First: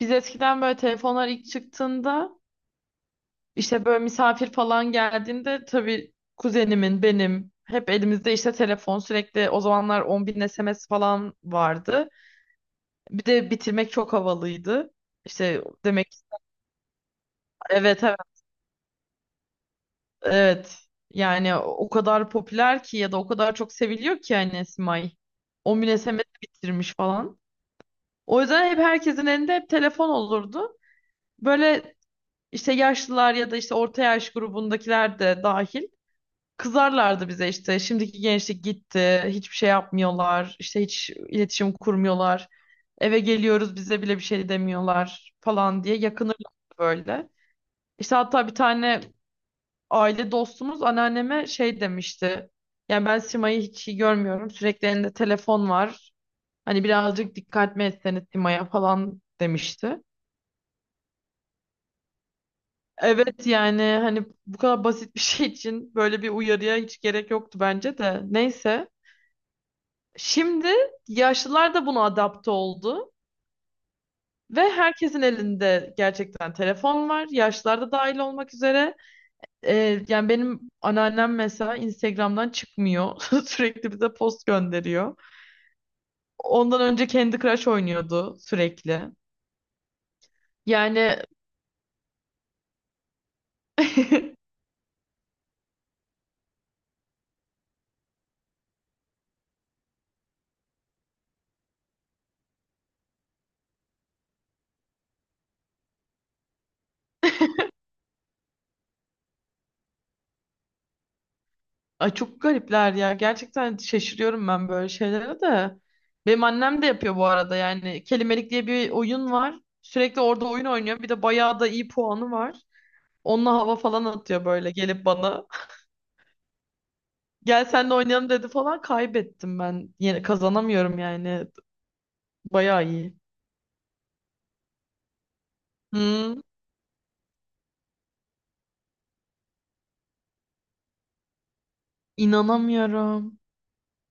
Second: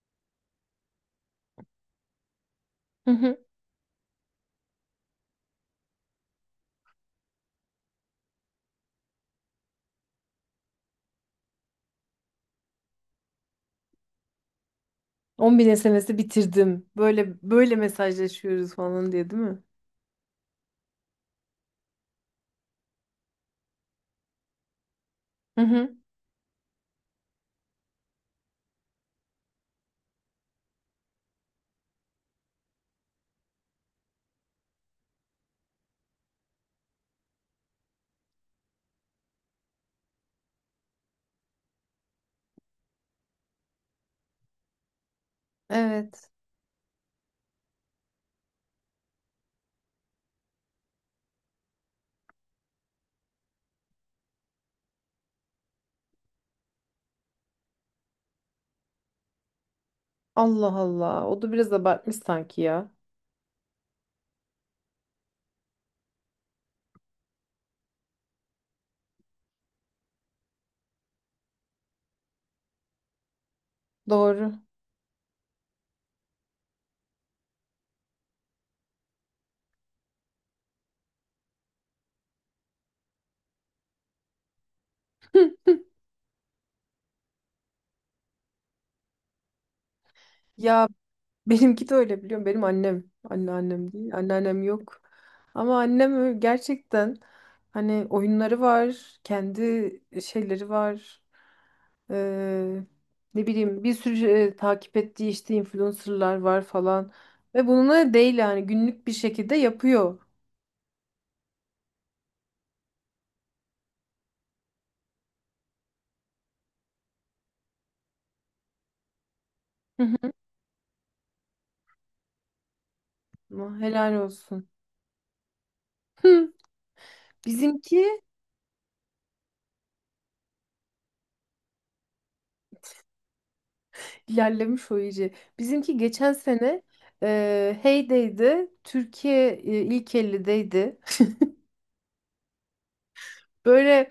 Biz eskiden böyle telefonlar ilk çıktığında Hı hı. işte böyle misafir falan geldiğinde tabii kuzenimin benim hep elimizde işte telefon sürekli o zamanlar 10 bin SMS falan vardı. Bir de bitirmek çok havalıydı. İşte 10.000 demek. SMS'i bitirdim. Böyle böyle Evet, evet, mesajlaşıyoruz falan diye değil mi? evet. Yani o kadar popüler ki ya da o kadar çok seviliyor ki yani Esmay. Hı 10 hı. bin SMS bitirmiş falan. O yüzden hep herkesin elinde hep telefon olurdu. Böyle işte yaşlılar ya da işte orta yaş grubundakiler de dahil. Kızarlardı bize işte şimdiki gençlik gitti, hiçbir şey yapmıyorlar, işte hiç iletişim kurmuyorlar. Eve geliyoruz bize bile bir şey demiyorlar falan diye Evet. yakınırlar böyle. İşte hatta bir tane aile dostumuz anneanneme şey demişti. Yani ben Sima'yı hiç iyi görmüyorum. Sürekli elinde telefon var. Hani birazcık dikkat mi etseniz Sima'ya falan demişti. Allah Allah. O da biraz abartmış sanki ya. Evet yani hani bu kadar basit bir şey için böyle bir uyarıya hiç gerek yoktu bence de. Neyse. Şimdi yaşlılar da buna adapte oldu Doğru. ve herkesin elinde gerçekten telefon var. Yaşlılar da dahil olmak üzere. Yani benim anneannem mesela Instagram'dan çıkmıyor. Sürekli bize post gönderiyor. Ondan önce Candy Crush oynuyordu sürekli. Ya Yani benimki de öyle biliyorum. Benim annem. Anneannem değil. Anneannem yok. Ama annem öyle- gerçekten hani oyunları var. Kendi şeyleri var. Ee, ne bileyim bir sürü takip ettiği işte influencerlar var falan. Ve bununla değil yani günlük bir şekilde yapıyor. ay çok garipler ya. Gerçekten şaşırıyorum ben böyle şeylere de. Benim annem de yapıyor bu arada. Yani Kelimelik diye bir oyun var. Sürekli orada oyun oynuyor. Bir de bayağı da iyi puanı var. Onunla hava Ama falan helal atıyor olsun. böyle gelip bana. Hı, Gel senle Bizimki oynayalım dedi falan kaybettim ben. Yine kazanamıyorum yani. Bayağı iyi. ilerlemiş o iyice. Bizimki geçen Hı. sene Hey'deydi. Türkiye ilk 50'deydi. inanamıyorum. Böyle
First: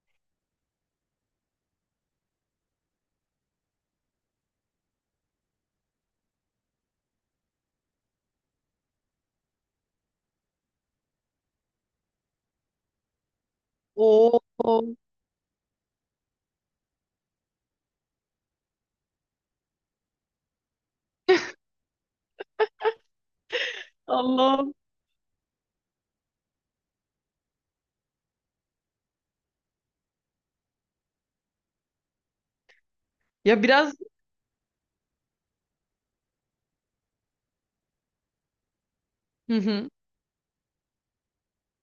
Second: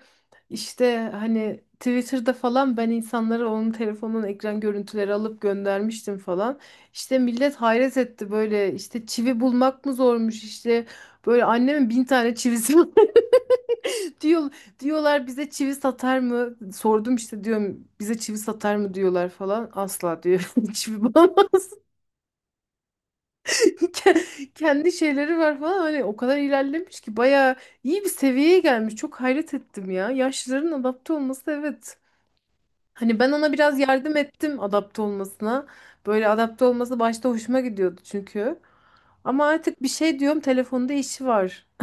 işte hani Twitter'da falan ben insanlara onun telefonunun ekran görüntüleri alıp göndermiştim falan. İşte millet hayret etti böyle işte çivi bulmak mı zormuş işte böyle annemin 1000 tane çivisi var. Oo, Diyor, diyorlar bize çivi satar mı? Sordum işte diyorum bize çivi satar mı diyorlar falan. Asla diyor çivi bulamaz. Allah'ım. Kendi şeyleri var falan hani o kadar ilerlemiş ki bayağı iyi bir seviyeye gelmiş. Çok hayret ettim ya. Yaşlıların adapte olması evet. Hani ben ona Ya biraz biraz. yardım ettim adapte olmasına. Böyle adapte olması başta hoşuma gidiyordu çünkü. Ama Hı artık bir hı. şey diyorum telefonda işi var.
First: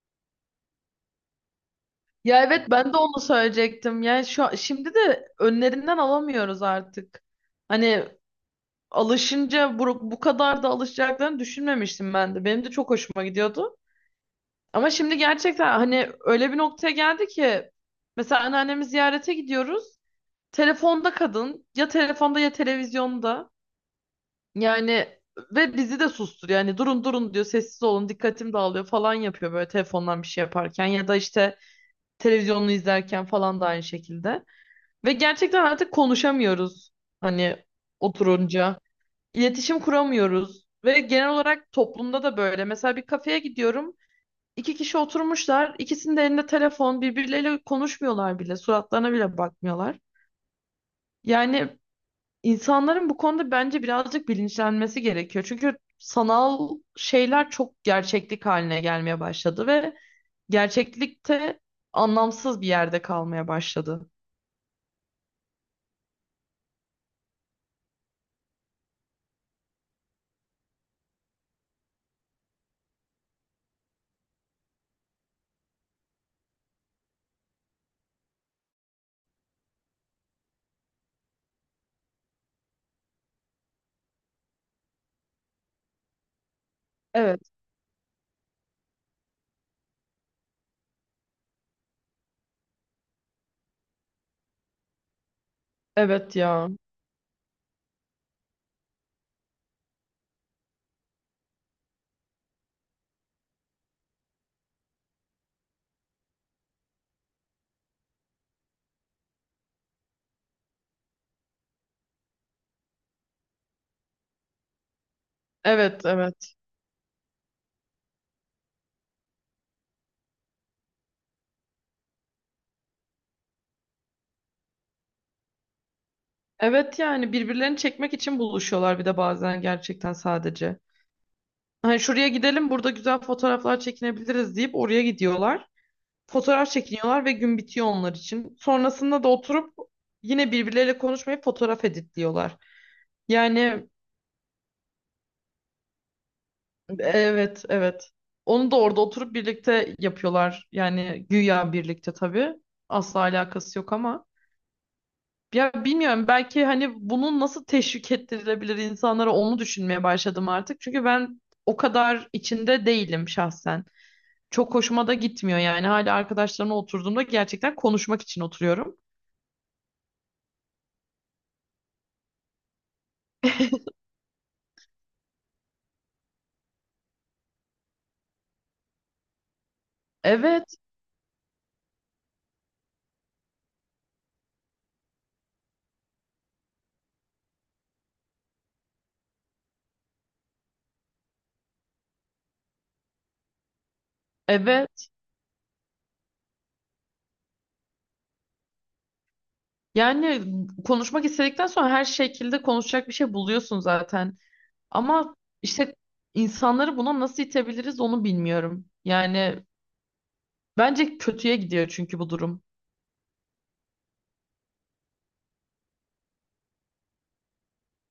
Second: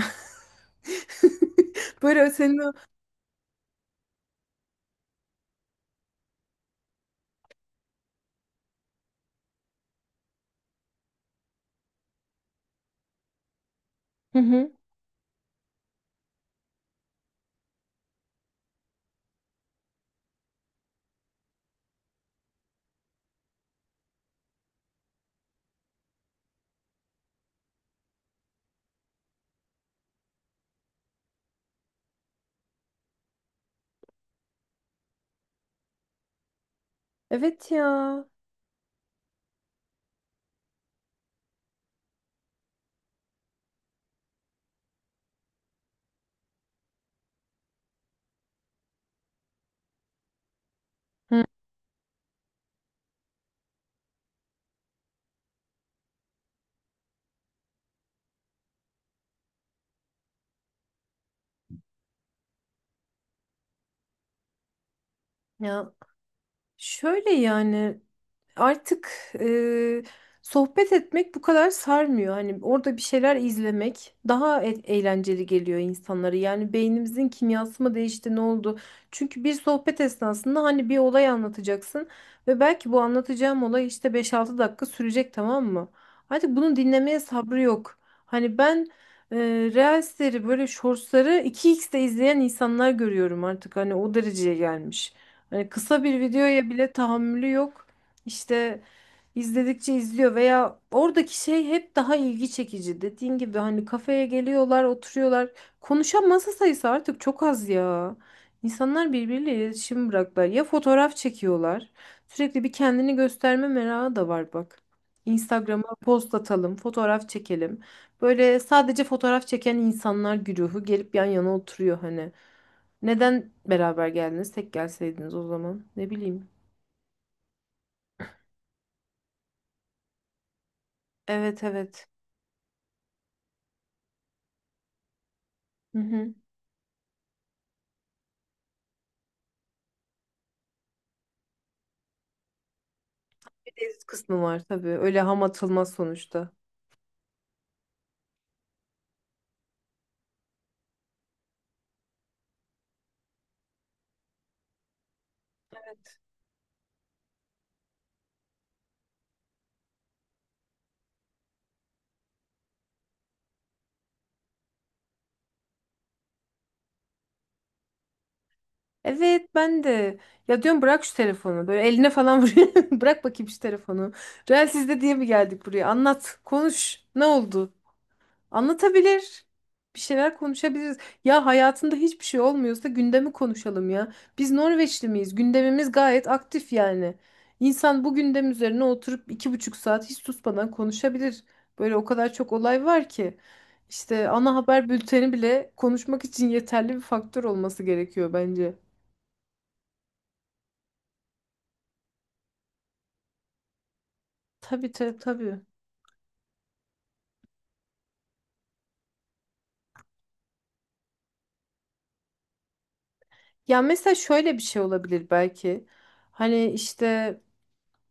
Böyle Ya senin evet o... ben de onu söyleyecektim. Yani şimdi de önlerinden alamıyoruz artık. Hani alışınca bu kadar da alışacaklarını düşünmemiştim ben de. Benim de çok hoşuma gidiyordu. Hı hı. Ama şimdi gerçekten hani öyle bir noktaya geldi ki mesela anneannemi ziyarete gidiyoruz. Telefonda kadın ya telefonda ya televizyonda. Yani ve bizi de susturuyor. Yani durun durun diyor sessiz olun dikkatim dağılıyor falan yapıyor böyle telefondan bir şey yaparken ya da işte televizyonunu izlerken falan da aynı şekilde. Ve gerçekten artık konuşamıyoruz hani Evet ya. oturunca. İletişim kuramıyoruz. Ve genel olarak toplumda da böyle. Mesela bir kafeye gidiyorum. İki kişi oturmuşlar. İkisinin de elinde telefon. Birbirleriyle konuşmuyorlar bile. Suratlarına bile bakmıyorlar. Hı. Yani insanların bu konuda bence birazcık bilinçlenmesi gerekiyor. Çünkü sanal şeyler çok gerçeklik haline gelmeye başladı ve gerçeklikte anlamsız bir yerde kalmaya başladı. Ya şöyle yani artık e, sohbet etmek bu kadar sarmıyor. Hani orada bir şeyler izlemek daha eğlenceli geliyor insanlara. Yani beynimizin kimyası mı değişti, ne oldu? Çünkü bir sohbet esnasında hani bir olay anlatacaksın ve belki bu anlatacağım olay işte 5-6 dakika sürecek, tamam mı? Artık bunu dinlemeye Evet, sabrı yok. Hani ben e, Reels'leri böyle shortsları iki xte izleyen insanlar görüyorum artık. Hani o dereceye gelmiş. Hani kısa bir evet videoya ya. bile tahammülü yok. İşte izledikçe izliyor veya oradaki şey hep daha ilgi çekici. Dediğin gibi hani kafeye geliyorlar, oturuyorlar. Konuşan masa sayısı artık çok az ya. İnsanlar birbiriyle iletişim bıraklar. Ya fotoğraf çekiyorlar. Sürekli bir kendini gösterme merakı da var bak. Instagram'a Evet, post evet. atalım, fotoğraf çekelim. Böyle sadece fotoğraf çeken insanlar güruhu gelip yan yana oturuyor hani. Neden beraber geldiniz? Tek gelseydiniz o zaman. Ne bileyim. Evet yani birbirlerini çekmek için buluşuyorlar bir de bazen gerçekten sadece. Evet, Hani evet. şuraya gidelim burada güzel fotoğraflar çekinebiliriz deyip oraya gidiyorlar. Hı hı. Fotoğraf çekiniyorlar ve gün bitiyor onlar için. Sonrasında da oturup yine birbirleriyle konuşmayıp fotoğraf editliyorlar. Yani Tehdit kısmı var tabii. Öyle ham atılmaz sonuçta. evet evet. Onu da orada oturup birlikte yapıyorlar. Yani güya birlikte tabii. Asla alakası yok ama. Ya bilmiyorum belki hani bunun nasıl teşvik ettirilebilir insanlara onu düşünmeye başladım artık. Çünkü ben o kadar içinde değilim şahsen. Çok hoşuma da gitmiyor yani. Hala arkadaşlarımla oturduğumda gerçekten konuşmak için oturuyorum. Evet, ben de. Ya diyorum bırak şu telefonu. Böyle eline falan vuruyor. Bırak bakayım şu telefonu. Real sizde diye mi geldik buraya? Anlat. Konuş. Ne oldu? Anlatabilir. Bir şeyler Evet, konuşabiliriz. Ya hayatında hiçbir şey olmuyorsa gündemi konuşalım ya. Biz Norveçli miyiz? Gündemimiz gayet aktif yani. İnsan bu gündem üzerine oturup 2,5 saat hiç susmadan konuşabilir. Böyle o kadar çok olay var ki. İşte ana haber evet. bülteni bile konuşmak için yeterli bir faktör olması gerekiyor bence. Yani konuşmak istedikten sonra her şekilde konuşacak bir şey buluyorsun zaten. Tabii, tabii, Ama tabii. işte insanları buna nasıl itebiliriz onu bilmiyorum. Yani bence kötüye gidiyor çünkü bu durum. Ya mesela şöyle bir şey olabilir belki. Hani işte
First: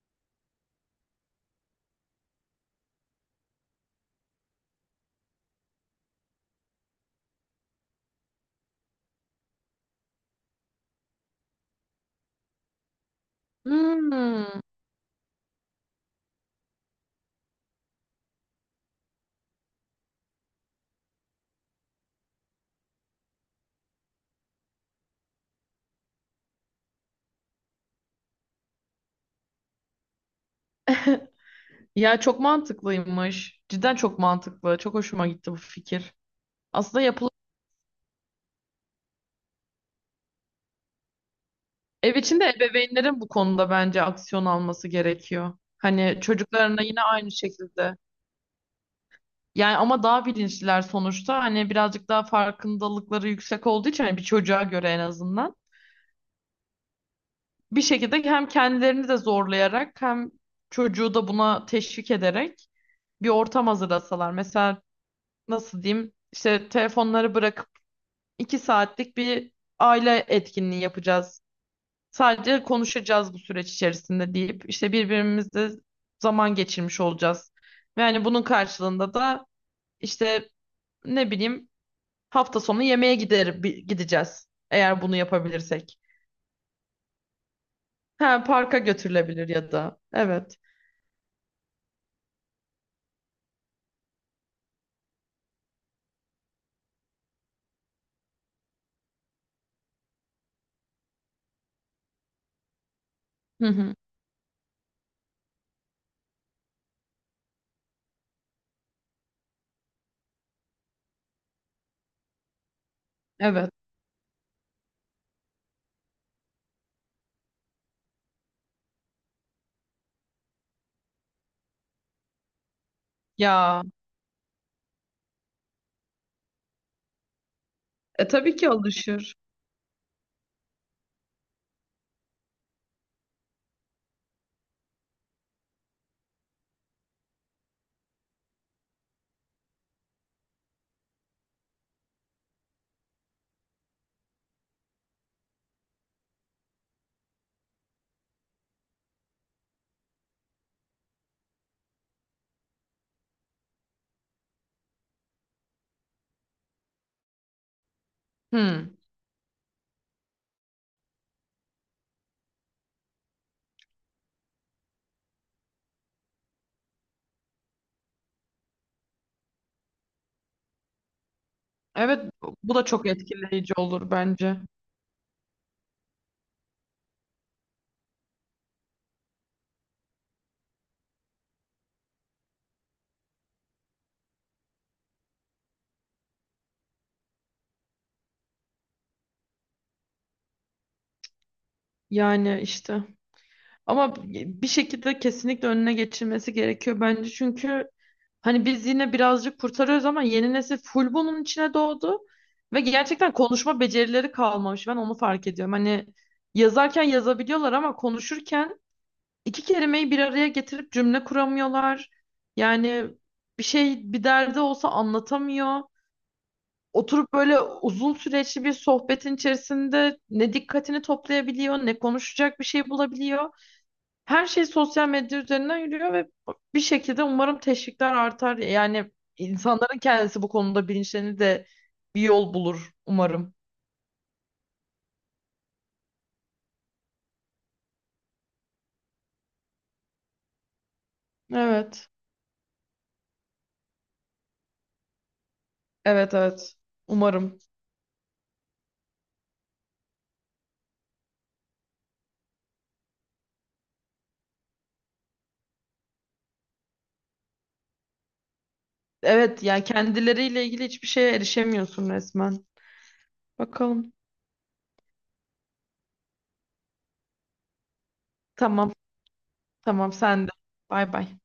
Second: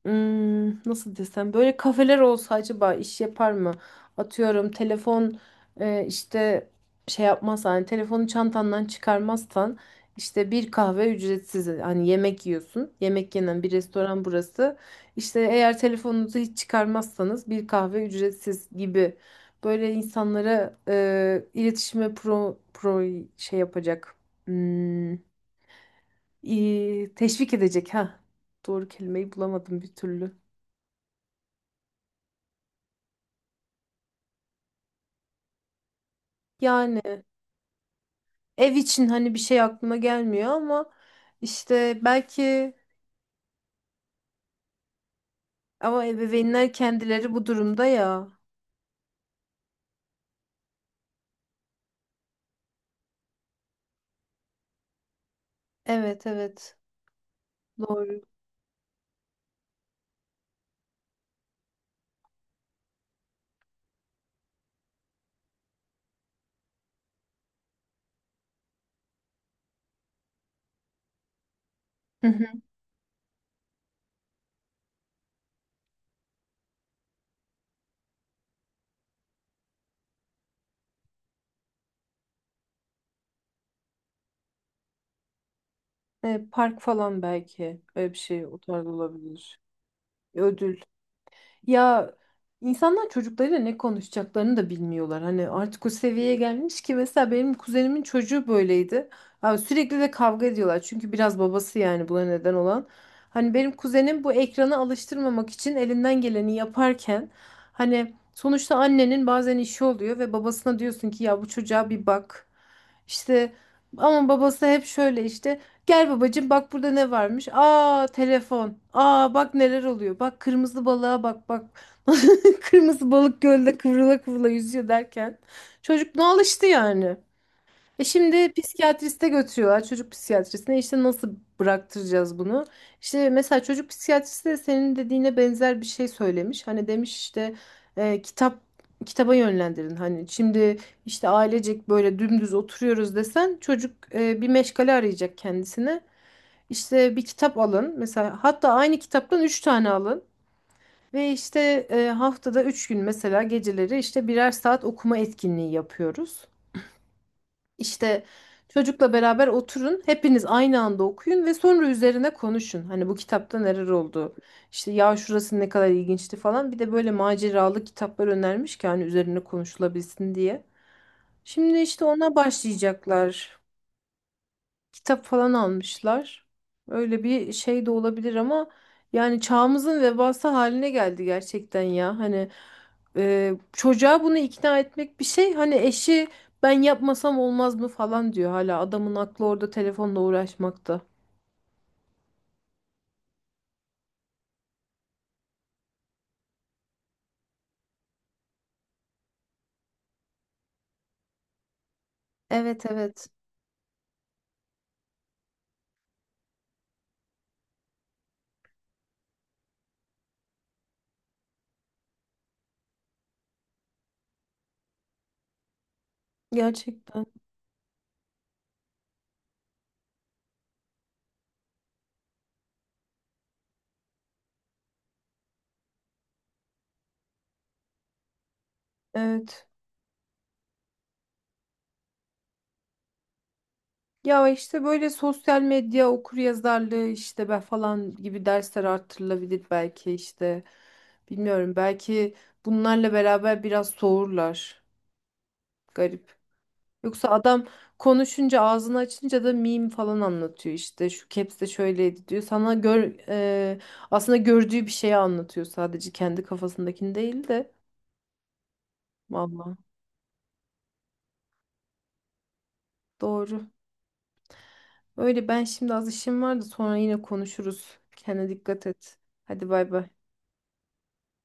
Nasıl desem, böyle kafeler olsa acaba iş yapar mı? Atıyorum, telefon işte şey yapmaz, hani telefonu çantandan çıkarmazsan işte bir kahve ücretsiz, hani yemek yiyorsun. Yemek yenen bir restoran Hmm. burası. İşte eğer telefonunuzu hiç çıkarmazsanız bir kahve ücretsiz gibi böyle insanlara iletişime pro, pro şey yapacak. Hmm, teşvik edecek ha. Doğru kelimeyi bulamadım bir türlü. Ya çok mantıklıymış. Cidden çok mantıklı. Çok hoşuma gitti bu fikir. Aslında Yani yapılan ev için hani bir şey aklıma gelmiyor ama işte ev içinde belki ebeveynlerin bu konuda bence aksiyon alması gerekiyor. ama Hani ebeveynler çocuklarına yine aynı kendileri bu durumda şekilde. ya. Yani ama daha bilinçliler sonuçta. Hani birazcık daha farkındalıkları yüksek olduğu için hani bir çocuğa göre en azından. Evet, evet, Bir şekilde doğru. hem kendilerini de zorlayarak hem çocuğu da buna teşvik ederek bir ortam hazırlasalar. Mesela nasıl diyeyim işte telefonları bırakıp 2 saatlik bir aile etkinliği yapacağız. Hı hı. Sadece konuşacağız bu süreç içerisinde deyip işte birbirimizle zaman geçirmiş olacağız. Yani bunun karşılığında da işte ne bileyim hafta sonu yemeğe gideceğiz. Eğer bunu yapabilirsek. Park falan belki öyle bir Ha, şey o parka tarz götürülebilir olabilir. ya da. Evet. Ödül. Ya insanlar çocuklarıyla ne konuşacaklarını da bilmiyorlar. Hani artık o seviyeye gelmiş ki mesela benim kuzenimin çocuğu böyleydi. Abi sürekli de kavga ediyorlar. Çünkü biraz babası yani buna neden olan. Hani Hı benim hı. kuzenim bu ekrana alıştırmamak için elinden geleni yaparken hani sonuçta annenin bazen işi oluyor ve babasına diyorsun ki ya bu çocuğa bir bak. İşte Evet. ama babası hep şöyle işte gel babacığım bak burada ne varmış. Aa telefon. Aa bak neler oluyor. Bak kırmızı balığa, bak bak. Kırmızı balık gölde Ya, kıvrıla kıvrıla yüzüyor derken. Çocuk ne alıştı yani. E şimdi tabii ki psikiyatriste alışır. götürüyorlar, çocuk psikiyatrisine. İşte nasıl bıraktıracağız bunu? İşte mesela çocuk psikiyatristi de senin dediğine benzer bir şey söylemiş. Hani demiş işte kitap kitaba yönlendirin. Hani şimdi işte ailecek böyle dümdüz oturuyoruz desen çocuk bir meşgale arayacak kendisine. İşte bir kitap alın. Mesela hatta aynı kitaptan 3 tane alın. Ve işte haftada 3 gün mesela geceleri işte 1'er saat okuma etkinliği yapıyoruz. İşte Hı. çocukla beraber oturun. Hepiniz aynı anda okuyun ve sonra üzerine konuşun. Hani bu kitapta neler oldu? İşte ya şurası ne kadar ilginçti falan. Bir de böyle maceralı kitaplar önermiş ki hani üzerine konuşulabilsin diye. Şimdi işte Evet, ona bu da çok başlayacaklar. etkileyici olur bence. Kitap falan almışlar. Öyle bir şey de olabilir ama yani çağımızın vebası haline geldi gerçekten ya. Hani çocuğa bunu ikna etmek bir şey. Hani eşi ben yapmasam olmaz mı falan diyor hala. Adamın aklı orada telefonla uğraşmakta. Yani işte. Ama bir şekilde kesinlikle önüne geçilmesi gerekiyor bence. Çünkü hani biz yine birazcık kurtarıyoruz ama yeni nesil full bunun içine doğdu. Ve Evet, evet. gerçekten konuşma becerileri kalmamış. Ben onu fark ediyorum. Hani yazarken yazabiliyorlar ama konuşurken iki kelimeyi bir araya getirip cümle kuramıyorlar. Yani bir şey bir derdi olsa anlatamıyor. Gerçekten. Oturup böyle uzun süreçli bir sohbetin içerisinde ne dikkatini toplayabiliyor, ne konuşacak bir şey bulabiliyor. Her şey sosyal medya üzerinden yürüyor ve bir şekilde umarım teşvikler artar. Yani Evet. insanların kendisi bu konuda bilinçlerini de bir yol bulur umarım. Ya işte böyle sosyal medya okuryazarlığı işte ben falan gibi dersler arttırılabilir belki işte. Bilmiyorum, Evet. belki bunlarla beraber biraz soğurlar. Evet Garip. evet. Yoksa Umarım. adam konuşunca, ağzını açınca da meme falan anlatıyor işte. Şu caps de şöyleydi diyor. Sana gör e, aslında gördüğü bir şeyi anlatıyor, sadece kendi kafasındakini değil de. Evet Vallahi yani kendileriyle ilgili hiçbir şeye erişemiyorsun resmen. doğru. Bakalım. Öyle, ben şimdi az işim var da sonra yine konuşuruz. Kendine dikkat Tamam. et. Hadi bay bay. Tamam sen de. Bay bay.